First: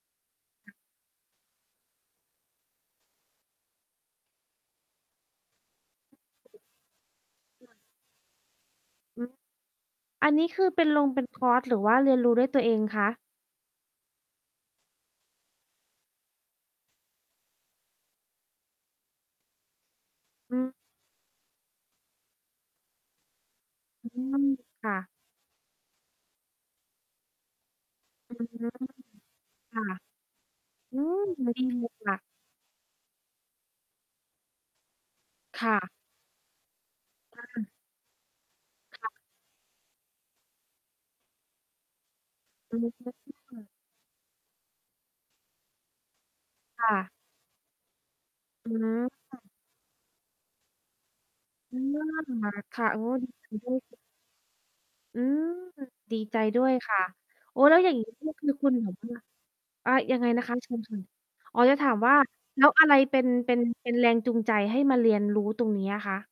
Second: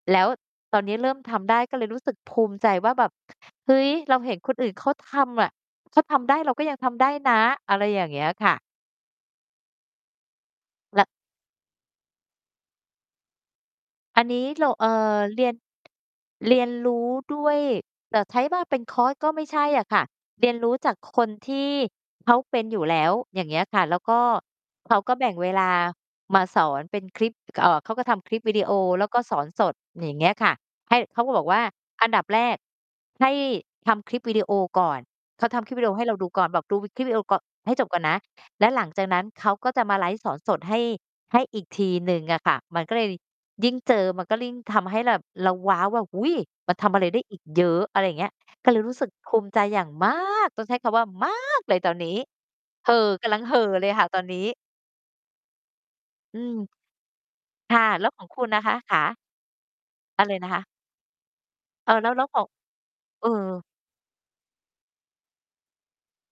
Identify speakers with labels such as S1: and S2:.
S1: แล้วตอนนี้เริ่มทำได้ ก็เลยรู้สึกภูมิใจว่าแบบ เฮ้ย เราเห็นคนอื่นเขาทำอะ เขาทำได้เราก็ยังทำได้นะ อะไรอย่างเงี้ยค่ะ
S2: อือ อันนี้คือเป็น ล
S1: ล
S2: งเป็นคอร์สหรือว่าเรียนรู้ด้วยตัวเองคะ?
S1: อันนี้เรา เอ่อ เรียน เรียนรู้ด้วย แต่ใช้ว่าเป็นคอร์สก็ไม่ใช่อะค่ะ เรี
S2: อ
S1: ย
S2: ื
S1: นร
S2: อ
S1: ู้จากคนที่เขาเป็นอยู่แล้ว อย่างเงี้ยค่ะ แล้ว
S2: อื
S1: ก็
S2: ม ค
S1: เข
S2: ่
S1: า
S2: ะ
S1: ก็แบ่งเวลามาสอนเป็นคลิป เอ่อ เขาก็ทำค
S2: อ
S1: ล
S2: ื
S1: ิปวิดี
S2: ม
S1: โอแล้วก็สอนสด
S2: ค่ะ
S1: อย่างเงี้ยค่ะ ใ
S2: อ
S1: ห
S2: ื
S1: ้ เ
S2: ม
S1: ขาก็บอ
S2: ด
S1: กว่า
S2: ีเลย
S1: อ
S2: ค
S1: ัน
S2: ่
S1: ดั
S2: ะ
S1: บแรกให้ทำคลิปวิดีโอก่อน เขาท
S2: ค
S1: ำคล
S2: ่
S1: ิปว
S2: ะ
S1: ิดีโอให้เราดูก่อน แบบดูคลิปวิดีโอก
S2: ค
S1: ่อน
S2: ่ะ
S1: ให้จบก่อนนะ แล้วหลัง
S2: ค
S1: จาก
S2: ่ะ
S1: นั้นเขาก็จะมาไลฟ์สอนสดให้ ให้อีกทีหนึ่งอะค่ะ
S2: อ
S1: มันก็เลย
S2: ื
S1: ย
S2: ม
S1: ิ่งเจอมันก็ยิ่งทำให้แบบเรา ว้าว ว่า อุ๊ย มัน
S2: ค
S1: ท
S2: ่
S1: ำอะ
S2: ะ
S1: ไรได้อีกเยอะ อะไรอย่างเงี้ย ก
S2: อ
S1: ็
S2: ื
S1: เลยรู้ส
S2: ม
S1: ึกภูมิใจอย่างมาก ต้องใช้คำว่ามากเล
S2: อื
S1: ยตอน
S2: ม
S1: นี้
S2: ค่ะ
S1: เห่
S2: โอ้
S1: อ ก
S2: ดี
S1: ำลัง
S2: ใจ
S1: เห่
S2: ด
S1: อ
S2: ้ว
S1: เลย
S2: ย
S1: ค่ะ ตอนนี้
S2: อืม ดีใ
S1: อ
S2: จ
S1: ื
S2: ด
S1: ม
S2: ้วยค่ะ โอ้
S1: ค
S2: แล้
S1: ่
S2: ว
S1: ะ
S2: อย่าง
S1: แล
S2: น
S1: ้
S2: ี้
S1: วขอ
S2: เน
S1: ง
S2: ี่ย
S1: ค
S2: ค
S1: ุณ
S2: ือ
S1: น่ะ
S2: คุ
S1: ค
S2: ณ
S1: ะ?
S2: แบ
S1: ข
S2: บ
S1: า
S2: ว่า อ่า ยั
S1: อ
S2: งไ
S1: ะ
S2: ง
S1: ไร
S2: นะ
S1: นะ
S2: ค
S1: ค
S2: ะ?
S1: ะ?
S2: เชิญค่ะ อ๋อ จะถ
S1: เอ
S2: า
S1: อ
S2: ม
S1: แล้
S2: ว่
S1: ว
S2: า
S1: แล้วของ
S2: แล้วอะไรเป็
S1: เอ
S2: น เป็น
S1: อ
S2: เป็นแรงจูงใจให้มาเรียนรู้ตรงนี้อะคะ?